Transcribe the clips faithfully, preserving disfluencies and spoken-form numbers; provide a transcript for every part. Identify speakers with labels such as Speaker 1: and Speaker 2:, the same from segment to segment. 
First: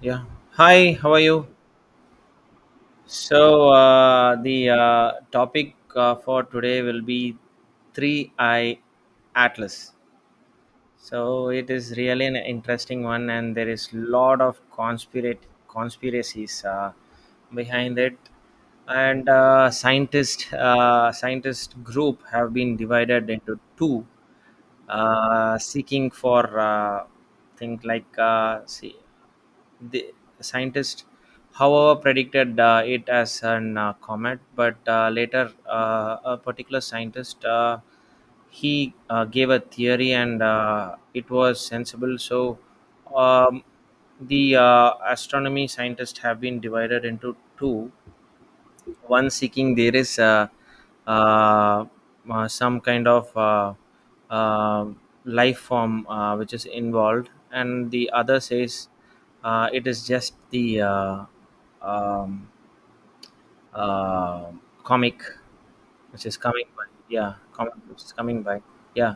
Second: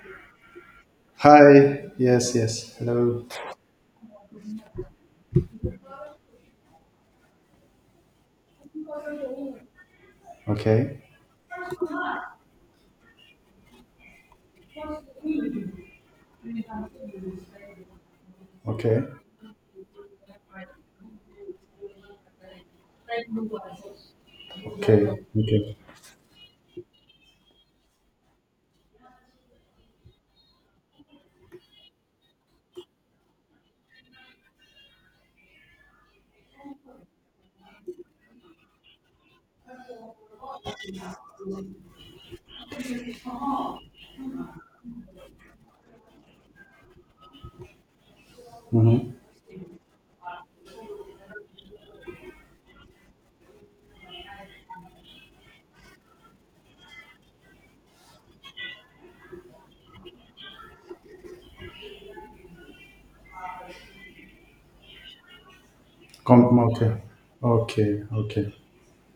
Speaker 1: Yeah. Hi, how are you?
Speaker 2: Hi. Yes, yes. Hello.
Speaker 1: So, uh, the uh, topic uh, for today will be three I Atlas.
Speaker 2: Okay.
Speaker 1: So, it is really an interesting one, and there is lot of conspirate conspiracies uh, behind it.
Speaker 2: Okay.
Speaker 1: And uh, scientist uh, scientist group have been divided into two,
Speaker 2: Okay.
Speaker 1: uh,
Speaker 2: Okay.
Speaker 1: seeking for uh, things like uh, see the scientists however predicted uh, it as an uh, comet, but uh, later uh, a particular scientist uh, he uh, gave a theory, and uh, it was sensible. So um, the uh, astronomy scientists have been divided into two.
Speaker 2: Mm-hmm.
Speaker 1: One seeking there is, uh, uh, uh, some kind of, uh, uh, life form uh, which is involved, and the other says uh, it is just the uh, um, uh, comic which is
Speaker 2: Come,
Speaker 1: coming by.
Speaker 2: okay.
Speaker 1: Yeah, comic which
Speaker 2: Okay.
Speaker 1: is coming
Speaker 2: Okay.
Speaker 1: by. Yeah.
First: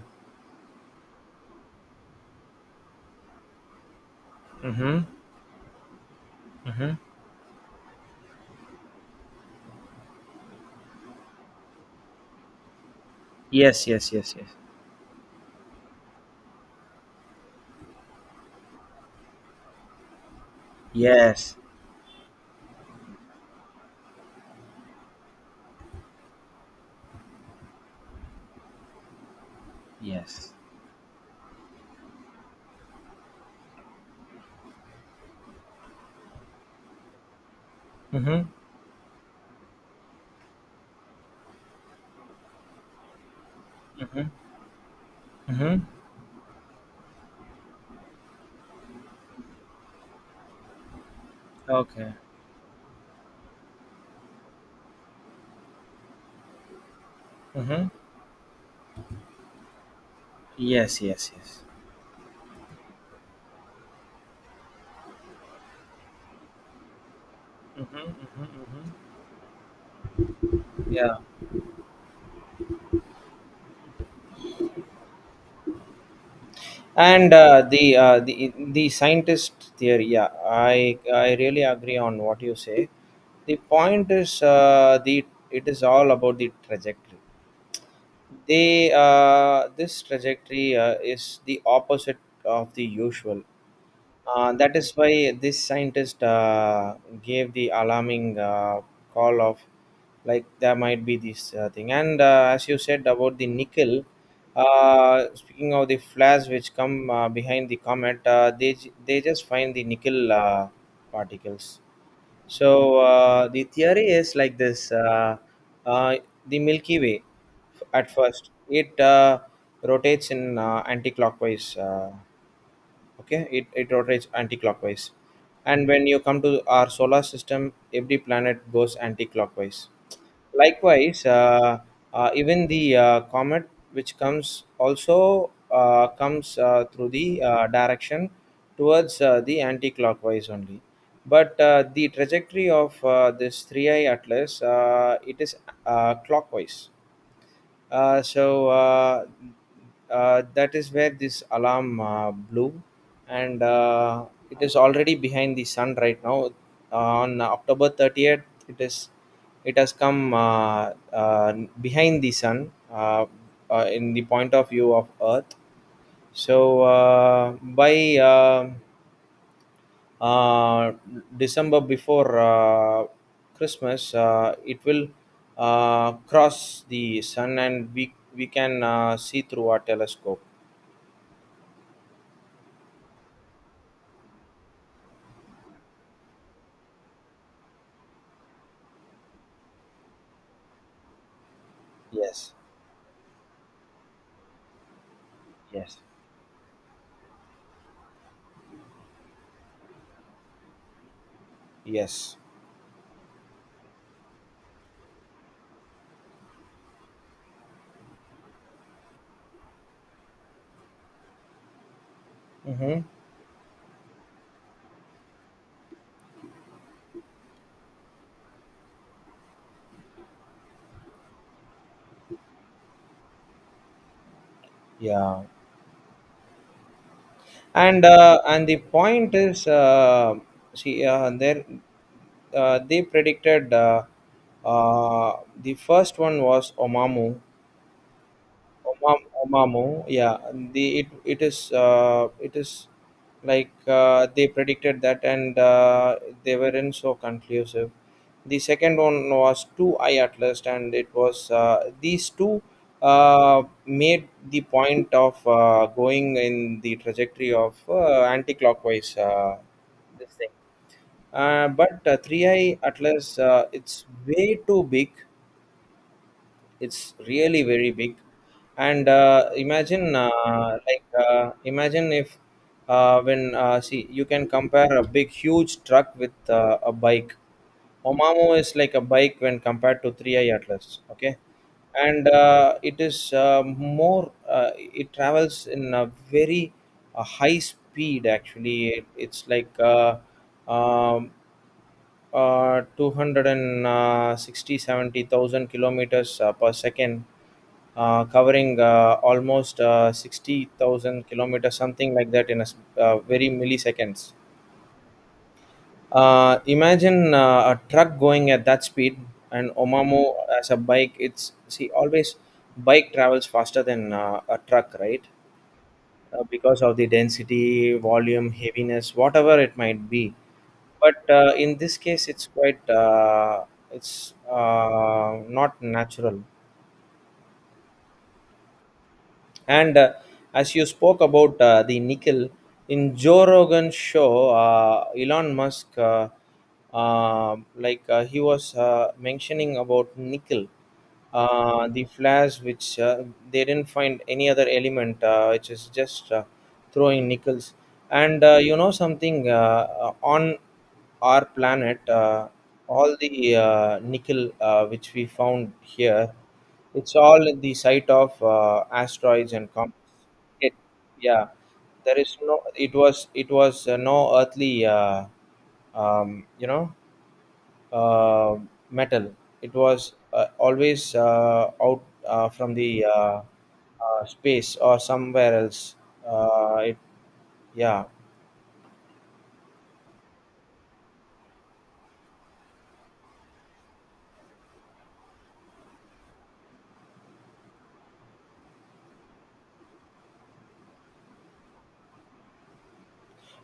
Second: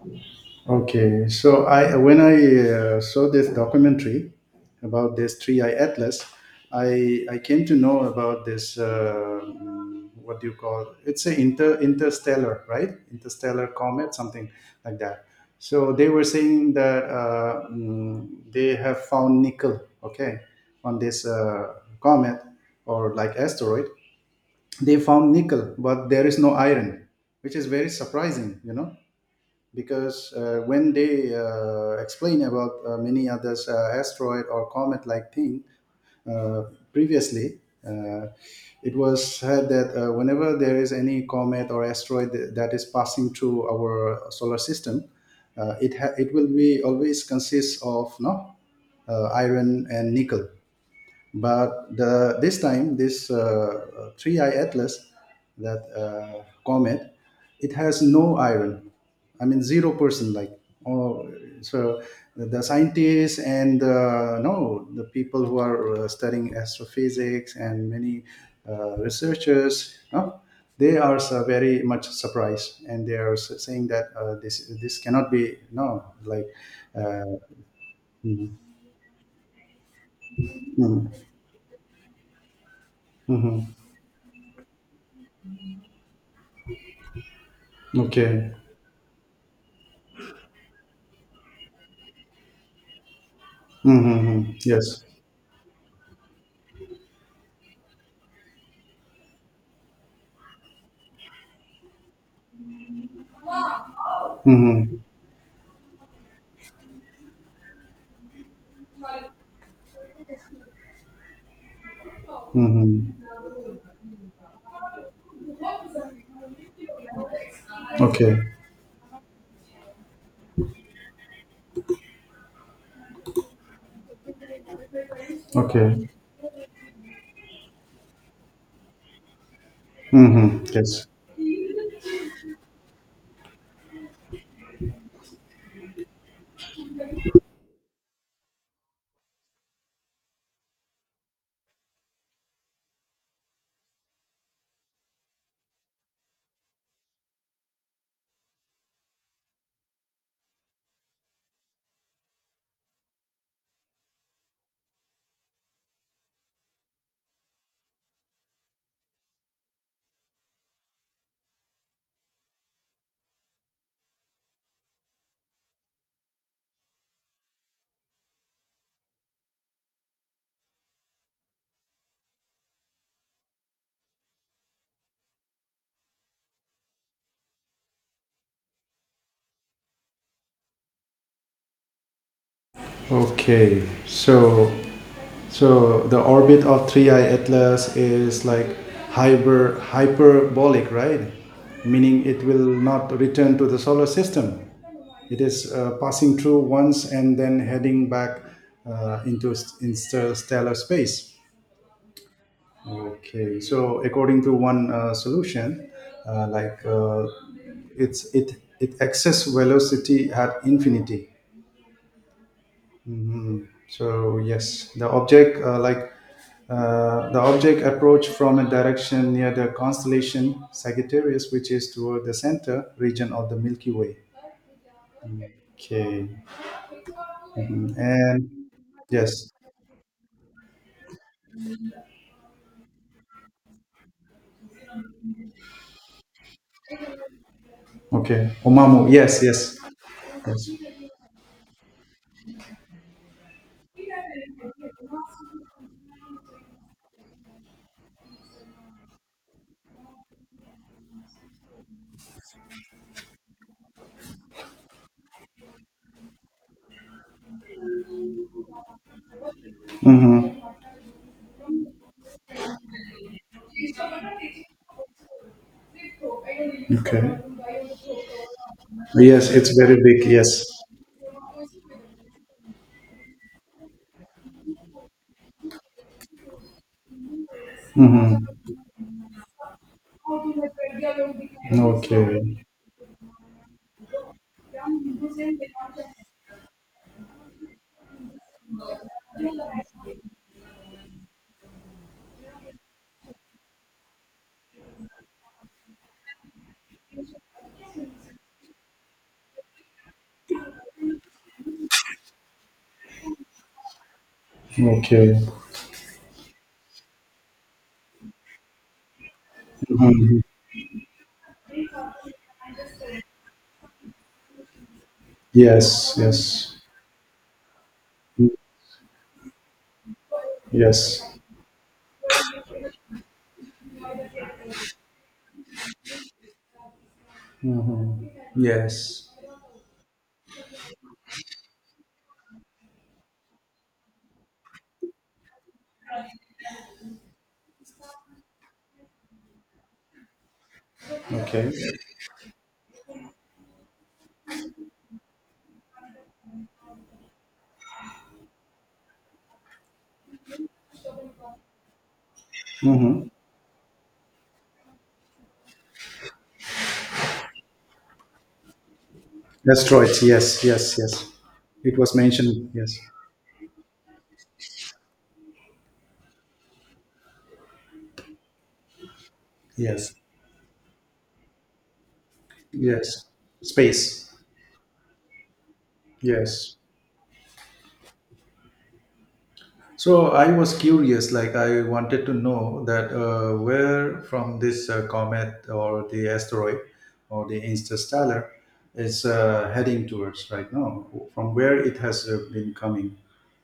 Speaker 2: Okay, so I when I uh, saw this documentary
Speaker 1: Mm-hmm,
Speaker 2: about this Three Eye Atlas.
Speaker 1: mm-hmm.
Speaker 2: I I came to know about this uh, mm, what do you call it's a inter interstellar right interstellar
Speaker 1: Yes,
Speaker 2: comet
Speaker 1: yes, yes, yes,
Speaker 2: something like that. So they were saying that uh, mm, they have found nickel, okay, on this
Speaker 1: yes,
Speaker 2: uh, comet or like asteroid. They found nickel, but there is no iron, which is very surprising, you know because
Speaker 1: yes.
Speaker 2: uh, when they uh, explain about uh, many others uh, asteroid or comet like thing, uh, previously, uh,
Speaker 1: Mm-hmm,
Speaker 2: it was said that uh, whenever there is any comet or asteroid th- that is passing through our
Speaker 1: mm-hmm,
Speaker 2: solar system, uh,
Speaker 1: mm-hmm.
Speaker 2: it ha- it will be always consists of no uh, iron and nickel. But
Speaker 1: Okay.
Speaker 2: the this time this uh, three eye atlas that uh, comet, it
Speaker 1: Mm-hmm.
Speaker 2: has no iron, I mean zero percent, like.
Speaker 1: Yes,
Speaker 2: Oh.
Speaker 1: yes, yes.
Speaker 2: So the scientists and, uh, no, the people who are uh, studying astrophysics and many uh, researchers, no, they
Speaker 1: Yeah.
Speaker 2: are so very much surprised and they are s- saying that uh, this this cannot be, no, like.
Speaker 1: And
Speaker 2: uh,
Speaker 1: uh, the uh, the
Speaker 2: mhm.
Speaker 1: the scientist theory, yeah, i
Speaker 2: Mhm.
Speaker 1: i really agree on what you say. The
Speaker 2: Mhm.
Speaker 1: point is, uh, the it is all about the trajectory.
Speaker 2: Okay.
Speaker 1: They uh, This trajectory uh, is the opposite of the usual. Uh,
Speaker 2: Mm-hmm.
Speaker 1: that is
Speaker 2: Yes.
Speaker 1: why this scientist uh, gave the alarming uh, call of, like, there might be this uh, thing. And uh, as you said about the nickel,
Speaker 2: Mm-hmm.
Speaker 1: uh, speaking of the flares which come uh, behind the comet, uh, they j- they just find the nickel uh, particles. So
Speaker 2: Mm-hmm.
Speaker 1: uh, the theory is like this: uh, uh, the Milky Way, f- at
Speaker 2: Okay.
Speaker 1: first, it uh, rotates in uh, anti-clockwise. Uh, okay it, it rotates anti-clockwise, and when
Speaker 2: Okay.
Speaker 1: you come to our solar system, every planet goes anti-clockwise.
Speaker 2: Mm-hmm. Yes.
Speaker 1: Likewise, uh, uh, even the uh, comet which comes also uh, comes uh, through the uh, direction towards uh, the anti-clockwise only, but uh, the trajectory of uh, this three I atlas, uh, it is uh, clockwise. uh, so uh, uh, that is where this alarm uh, blew, and uh, it is already behind the sun right now. Uh, on October thirtieth, it is it has come uh, uh, behind the sun, uh, uh, in the point of view of Earth. So uh, by uh, uh, December, before uh, Christmas, uh, it will uh, cross the sun, and we, we can uh, see through our telescope.
Speaker 2: Okay. So, so the orbit of three eye Atlas is like hyper hyperbolic, right? Meaning it
Speaker 1: Yes,
Speaker 2: will not return to the solar system. It is uh,
Speaker 1: yes,
Speaker 2: passing through once and then heading back uh, into s- interstellar space.
Speaker 1: yes.
Speaker 2: Okay, so according to one uh, solution, uh, like uh, it's it it excess velocity at infinity.
Speaker 1: Mm-hmm.
Speaker 2: Mhm. So, yes, the object uh, like uh, the object approach from a direction near the constellation Sagittarius, which is toward the center region of the Milky Way.
Speaker 1: Yeah.
Speaker 2: Okay. Mhm.
Speaker 1: And uh,
Speaker 2: and
Speaker 1: and the
Speaker 2: yes.
Speaker 1: point is, uh, see, uh, there uh, they predicted, uh, uh, the first one was Oumuamua,
Speaker 2: Okay, Oumuamua.
Speaker 1: Omam-
Speaker 2: Yes, yes,
Speaker 1: Omamo, yeah.
Speaker 2: yes.
Speaker 1: the it it is, uh, it is like, uh, they predicted that, and uh, they weren't so conclusive. The second one was two eye atlas, and it was uh, these two uh, made the point of uh, going in the trajectory of uh, anti-clockwise, uh, this thing.
Speaker 2: Mm-hmm.
Speaker 1: Uh, but uh, three I Atlas, uh, it's way too big, it's
Speaker 2: Okay.
Speaker 1: really very big. And
Speaker 2: Yes,
Speaker 1: uh,
Speaker 2: it's very
Speaker 1: imagine,
Speaker 2: big. Yes.
Speaker 1: uh, like uh, imagine if, uh, when uh, see, you can compare a big huge truck with uh, a bike.
Speaker 2: Mm-hmm.
Speaker 1: Omamo is like a bike when compared to three I atlas, okay. And
Speaker 2: Okay.
Speaker 1: uh, it is, uh, more uh, it travels in a very uh, high speed, actually. It, it's like uh, um, uh, two hundred and sixty, seventy thousand kilometers uh, per second, uh, covering uh, almost uh, sixty thousand kilometers, something like that, in a s- uh, very milliseconds.
Speaker 2: Okay.
Speaker 1: Uh, imagine uh, a truck going at that speed. And Omamu,
Speaker 2: Hmm.
Speaker 1: as a bike, it's see, always bike travels faster than uh, a truck, right?
Speaker 2: Yes.
Speaker 1: uh,
Speaker 2: Yes.
Speaker 1: because of the density, volume, heaviness, whatever it might be.
Speaker 2: Yes.
Speaker 1: But uh, in this case, it's quite uh, it's uh, not natural.
Speaker 2: Hmm. Yes.
Speaker 1: And uh, as you spoke about uh, the nickel in Joe Rogan show, uh, Elon Musk, uh, uh, like uh, he was uh, mentioning about nickel,
Speaker 2: Okay.
Speaker 1: uh, the flares which, uh, they didn't find any other element, uh, which is just uh, throwing nickels. And uh, you know something, uh, uh, on our planet, uh, all
Speaker 2: Mm-hmm.
Speaker 1: the uh, nickel uh, which we found here. It's all at the site of uh, asteroids and comets.
Speaker 2: Asteroids. Yes.
Speaker 1: It,
Speaker 2: Yes. Yes.
Speaker 1: yeah,
Speaker 2: It was
Speaker 1: there is no.
Speaker 2: mentioned.
Speaker 1: It
Speaker 2: Yes.
Speaker 1: was it was uh, no earthly, uh, um, you know, uh, metal. It
Speaker 2: Yes.
Speaker 1: was uh, always uh, out uh, from the uh,
Speaker 2: Yes.
Speaker 1: uh,
Speaker 2: Space.
Speaker 1: space, or somewhere else.
Speaker 2: Yes.
Speaker 1: Uh, it, yeah,
Speaker 2: So I was curious, like, I wanted to know that uh, where from this uh, comet or the asteroid or the interstellar is uh, heading towards right now, from where it has uh, been coming.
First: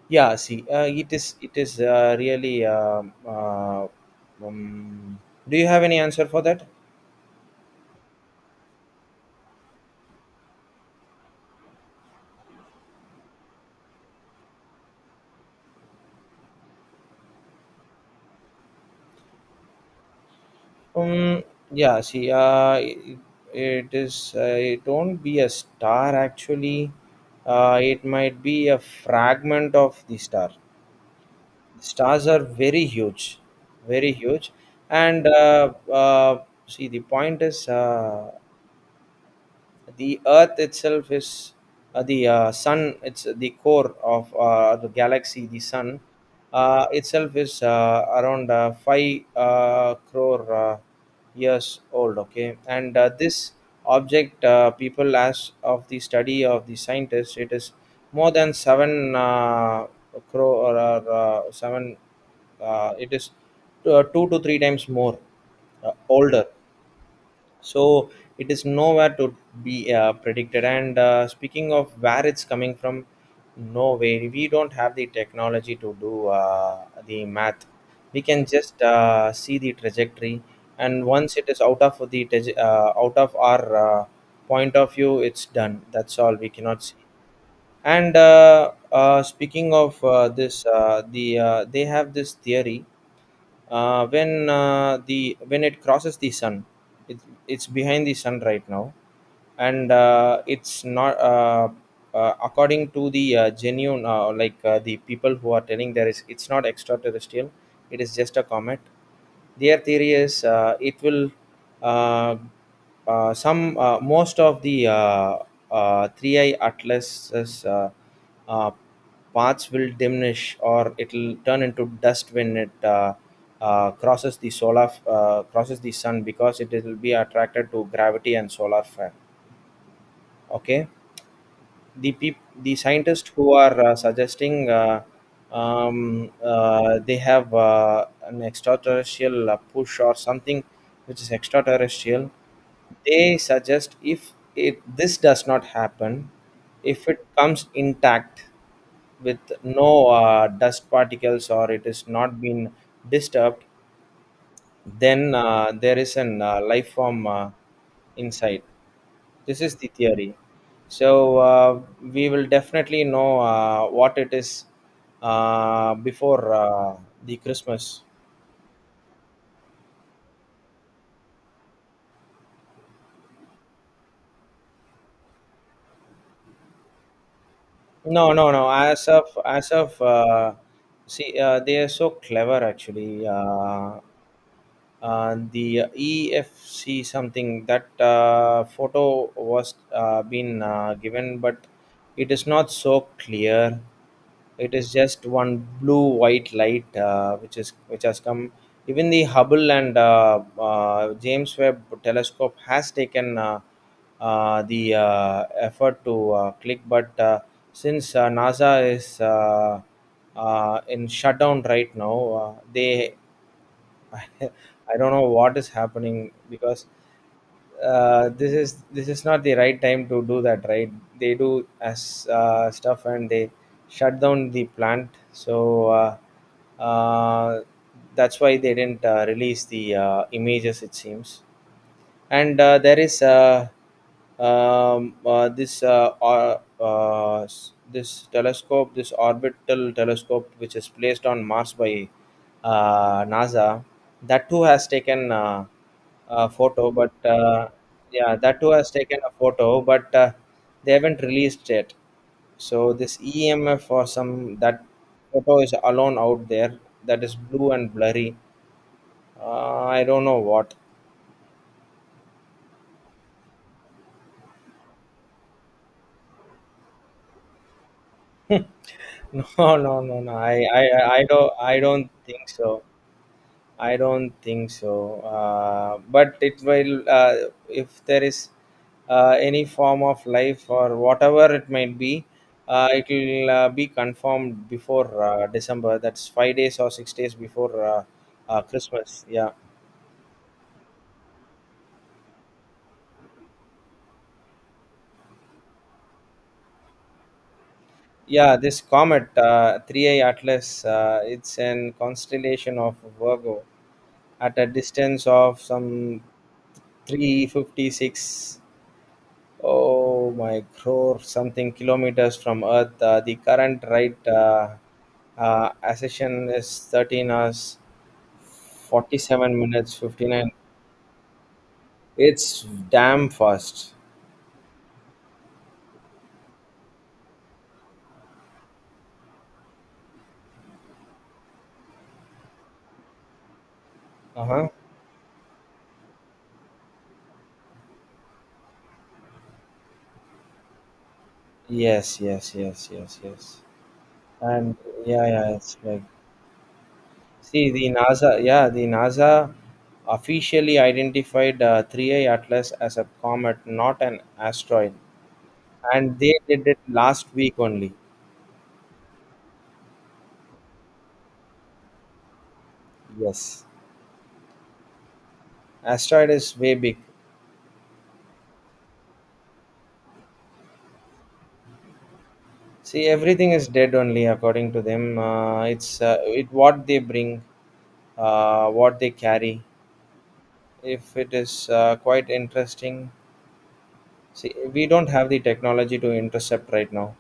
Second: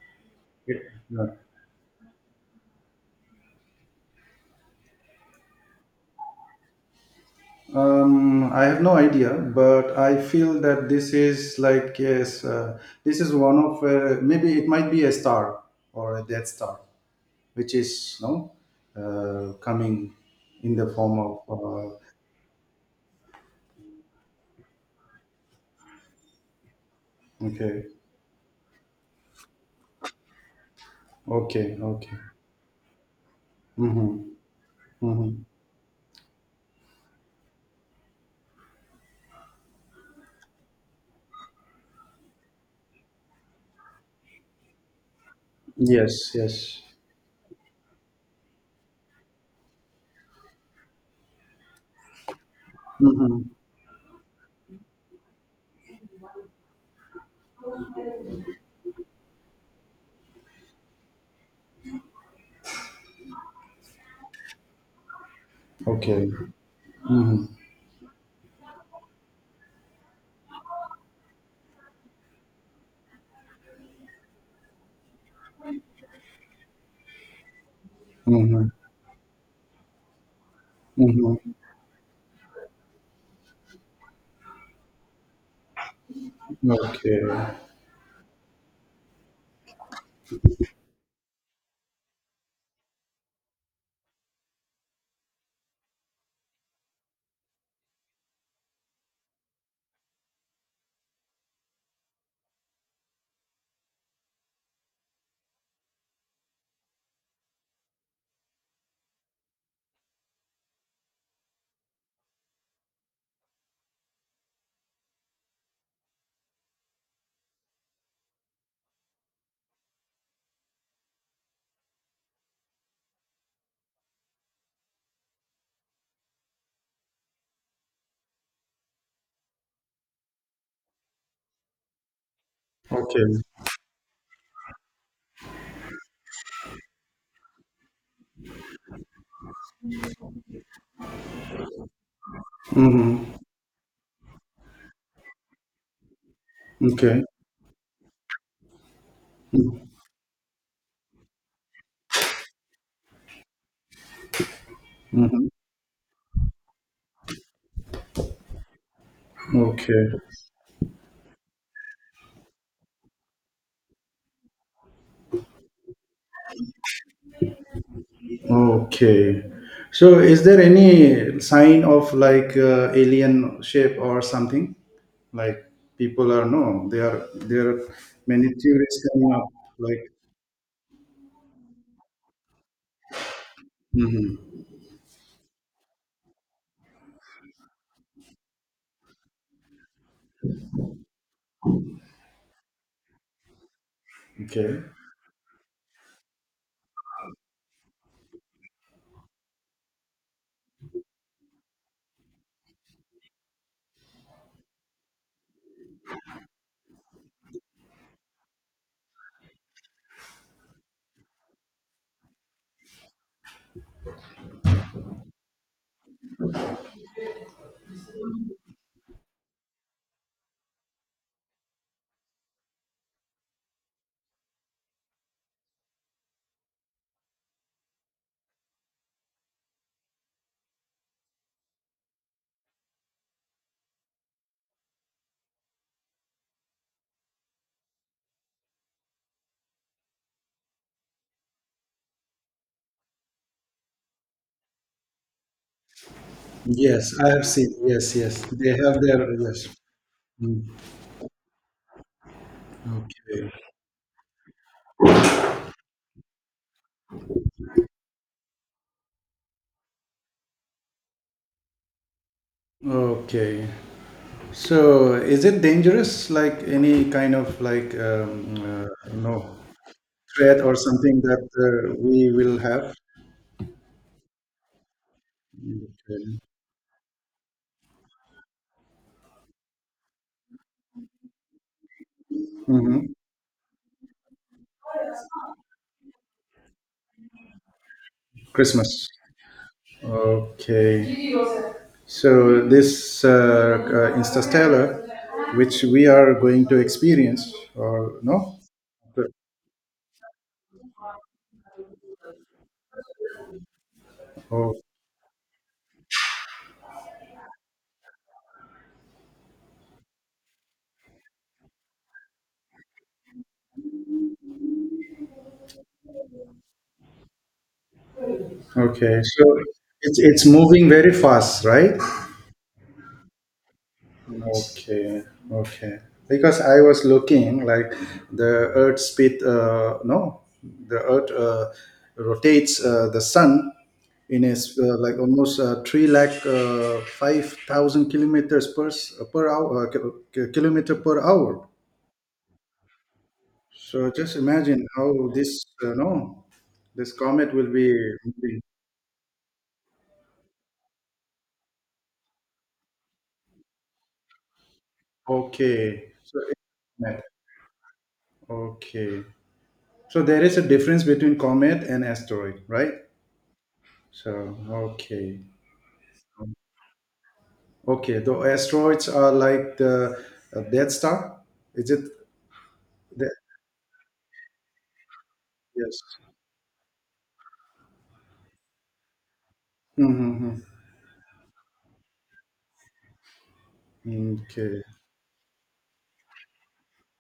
Speaker 1: yeah. See,
Speaker 2: Yeah.
Speaker 1: uh, it
Speaker 2: Yeah.
Speaker 1: is it is uh, really. um uh, um, do you have any answer for that?
Speaker 2: Um, I have no idea, but I feel that this is, like, yes, uh, this is one of, uh, maybe it might be a star or a dead star, which is, no, uh, coming in the form of,
Speaker 1: Um,
Speaker 2: uh,
Speaker 1: yeah, see, uh, it, it is, uh, it won't be a star, actually. Uh,
Speaker 2: okay.
Speaker 1: it might be a fragment of the star.
Speaker 2: Okay, okay.
Speaker 1: Stars are very huge, very
Speaker 2: Mm-hmm.
Speaker 1: huge. And
Speaker 2: Mm-hmm.
Speaker 1: uh, uh, see, the point is, uh, the earth itself is, uh, the uh, sun, it's the core of uh, the galaxy. The sun
Speaker 2: Yes, yes.
Speaker 1: uh, itself is uh, around uh, five uh, crore uh, years old, okay. And uh,
Speaker 2: Mm-hmm.
Speaker 1: this object, uh, people as of the study of the scientists, it is more than seven, uh, crore, or uh, seven, uh, it is uh, two to three times more uh,
Speaker 2: Okay.
Speaker 1: older.
Speaker 2: Mm-hmm.
Speaker 1: So it is nowhere to be uh, predicted. And uh, speaking of where it's coming from, no way, we don't have the technology to do uh, the math. We can
Speaker 2: Mm-hmm.
Speaker 1: just uh, see the trajectory. And once it
Speaker 2: Mm-hmm.
Speaker 1: is out of the traje- uh, out of our uh, point of view, it's done, that's all, we cannot see.
Speaker 2: Okay.
Speaker 1: And uh, uh, speaking of uh, this, uh, the uh, they have this theory, uh, when uh, the when it crosses the sun. it, it's behind the sun right now. And uh, it's not, uh, uh, according to the uh, genuine, uh, like uh, the people who are telling, there is, it's not extraterrestrial, it is just a comet. Their theory is, uh, it will uh, uh, some uh, most of the uh, uh, three I atlases uh, uh, parts will diminish or it'll turn into dust when it uh, uh, crosses the solar uh, crosses the sun, because it will be attracted to gravity and solar flare, okay. The peop- the scientists
Speaker 2: Okay.
Speaker 1: who are uh, suggesting, uh, um, uh, they have uh, an extraterrestrial uh, push or something, which is extraterrestrial. They
Speaker 2: Mm-hmm.
Speaker 1: suggest, if it this does not happen, if
Speaker 2: Okay.
Speaker 1: it comes intact with no uh, dust particles, or it is not been disturbed, then
Speaker 2: Mm-hmm.
Speaker 1: uh, there is an uh, life form uh, inside. This is the
Speaker 2: Okay.
Speaker 1: theory. So uh, we will definitely know uh, what it is uh, before uh, the Christmas.
Speaker 2: Okay. So is there any sign of, like, uh, alien shape or something? Like, people are, no, there are there are
Speaker 1: No,
Speaker 2: many
Speaker 1: no, no.
Speaker 2: theories
Speaker 1: As of
Speaker 2: coming up.
Speaker 1: as of,
Speaker 2: Like.
Speaker 1: uh, see, uh, they are so clever, actually. Uh,
Speaker 2: Mhm.
Speaker 1: uh, the E F C, something, that uh, photo was uh, been uh, given, but it is not so clear. It
Speaker 2: Okay.
Speaker 1: is just one blue white light, uh, which is which has come. Even the Hubble and uh, uh, James Webb telescope has taken, uh, uh, the uh, effort to uh, click, but uh, since uh, NASA is uh, uh, in shutdown right now, uh, they I don't know what is happening, because uh, this is this is not the right time to do that, right? They do as uh, stuff, and they shut down the plant. So uh, uh, that's why they didn't uh, release the uh, images, it seems. And uh, there is, uh, um, uh, this, uh, or- uh, s- this telescope, this orbital telescope, which is placed on Mars by uh, NASA. That too has taken uh, a photo,
Speaker 2: Yes,
Speaker 1: but
Speaker 2: I have
Speaker 1: uh,
Speaker 2: seen. Yes, yes.
Speaker 1: yeah, that
Speaker 2: They
Speaker 1: too has
Speaker 2: have their,
Speaker 1: taken a
Speaker 2: yes.
Speaker 1: photo, but uh,
Speaker 2: Mm-hmm.
Speaker 1: they haven't released it. So this
Speaker 2: Okay.
Speaker 1: E M F, or some, that photo is alone out there. That is blue and blurry. Uh, I don't know what.
Speaker 2: Okay. So is it dangerous, like, any kind of, like, um, uh, you know
Speaker 1: No, no, no, no. I,
Speaker 2: threat or
Speaker 1: I,
Speaker 2: something
Speaker 1: I
Speaker 2: that
Speaker 1: don't, I
Speaker 2: uh,
Speaker 1: don't
Speaker 2: we
Speaker 1: think
Speaker 2: will
Speaker 1: so.
Speaker 2: have?
Speaker 1: I don't think so. Uh, but
Speaker 2: Okay.
Speaker 1: it will, uh, if there is uh, any form of life, or whatever it might be, uh, it
Speaker 2: Hmm.
Speaker 1: will uh, be confirmed before uh, December. That's five days or six days before uh, uh,
Speaker 2: Christmas.
Speaker 1: Christmas. Yeah,
Speaker 2: Okay. So this uh, uh, Interstellar, which we are going to experience, or
Speaker 1: yeah.
Speaker 2: no?
Speaker 1: This comet, uh, three A Atlas, uh, it's an constellation of Virgo at a
Speaker 2: Oh,
Speaker 1: distance of some three hundred fifty-six, oh my, crore something kilometers from earth. Uh, the current right uh, uh, ascension is thirteen hours,
Speaker 2: okay. So
Speaker 1: forty-seven minutes,
Speaker 2: it's it's
Speaker 1: fifty-nine.
Speaker 2: moving very fast, right?
Speaker 1: It's damn fast.
Speaker 2: Okay, okay. Because I was looking, like, the Earth speed, uh, no, the Earth uh, rotates uh, the sun in
Speaker 1: Uh-huh.
Speaker 2: is uh, like almost uh, three lakh uh, five thousand kilometers per s- uh, per hour uh, ki- ki- kilometer per hour.
Speaker 1: Yes, yes, yes, yes, yes.
Speaker 2: So just
Speaker 1: And
Speaker 2: imagine
Speaker 1: yeah,
Speaker 2: how
Speaker 1: yeah,
Speaker 2: this
Speaker 1: it's
Speaker 2: uh,
Speaker 1: like,
Speaker 2: no, this comet
Speaker 1: see,
Speaker 2: will
Speaker 1: the
Speaker 2: be
Speaker 1: nasa
Speaker 2: moving.
Speaker 1: yeah the NASA officially identified, uh, three A atlas as a comet, not an asteroid,
Speaker 2: Okay,
Speaker 1: and they
Speaker 2: so
Speaker 1: did it
Speaker 2: it-
Speaker 1: last week only.
Speaker 2: okay. So there is a difference between comet and asteroid, right?
Speaker 1: Yes,
Speaker 2: So, okay,
Speaker 1: asteroid is way big.
Speaker 2: okay. The asteroids are like the uh, Death Star. Is it?
Speaker 1: See,
Speaker 2: The,
Speaker 1: everything is dead only according to them. Uh,
Speaker 2: yes.
Speaker 1: it's, uh, it what they bring, uh, what they carry.
Speaker 2: Mm-hmm.
Speaker 1: If it is uh, quite interesting,
Speaker 2: Mm-hmm.
Speaker 1: see,
Speaker 2: Okay.
Speaker 1: we don't have the technology to intercept right now.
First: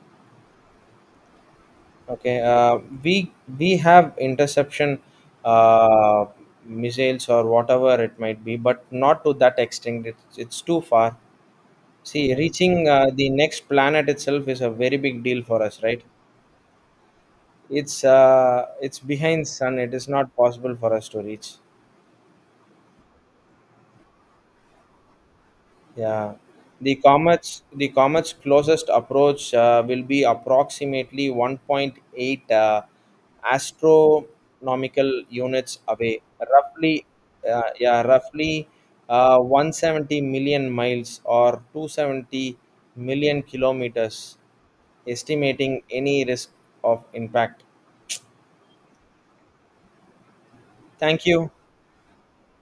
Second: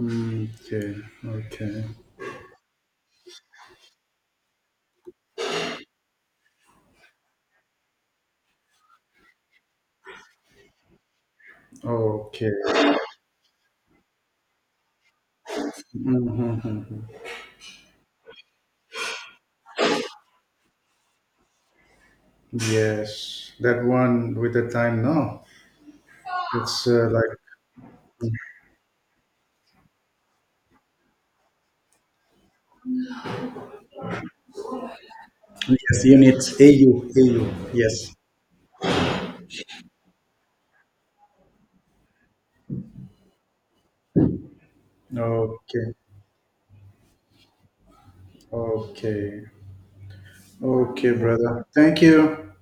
Speaker 2: Okay. Okay.
Speaker 1: Okay, uh, we we have interception uh, missiles, or whatever it might be, but not to that extent. It's it's too far. See,
Speaker 2: Okay.
Speaker 1: reaching uh, the next planet itself is a very big deal for us, right? It's uh it's behind sun, it is not possible for us to reach.
Speaker 2: Yes, that one with the time now.
Speaker 1: Yeah,
Speaker 2: It's
Speaker 1: the
Speaker 2: uh, like,
Speaker 1: comets the comet's closest approach uh, will be approximately one point eight uh, astronomical units
Speaker 2: yes,
Speaker 1: away,
Speaker 2: units AU
Speaker 1: roughly,
Speaker 2: AU.
Speaker 1: uh,
Speaker 2: Yes.
Speaker 1: yeah roughly, uh, one hundred seventy million miles or two hundred seventy million kilometers, estimating
Speaker 2: Okay.
Speaker 1: any risk of impact.
Speaker 2: Okay. Okay,
Speaker 1: Thank you.
Speaker 2: brother. Thank you.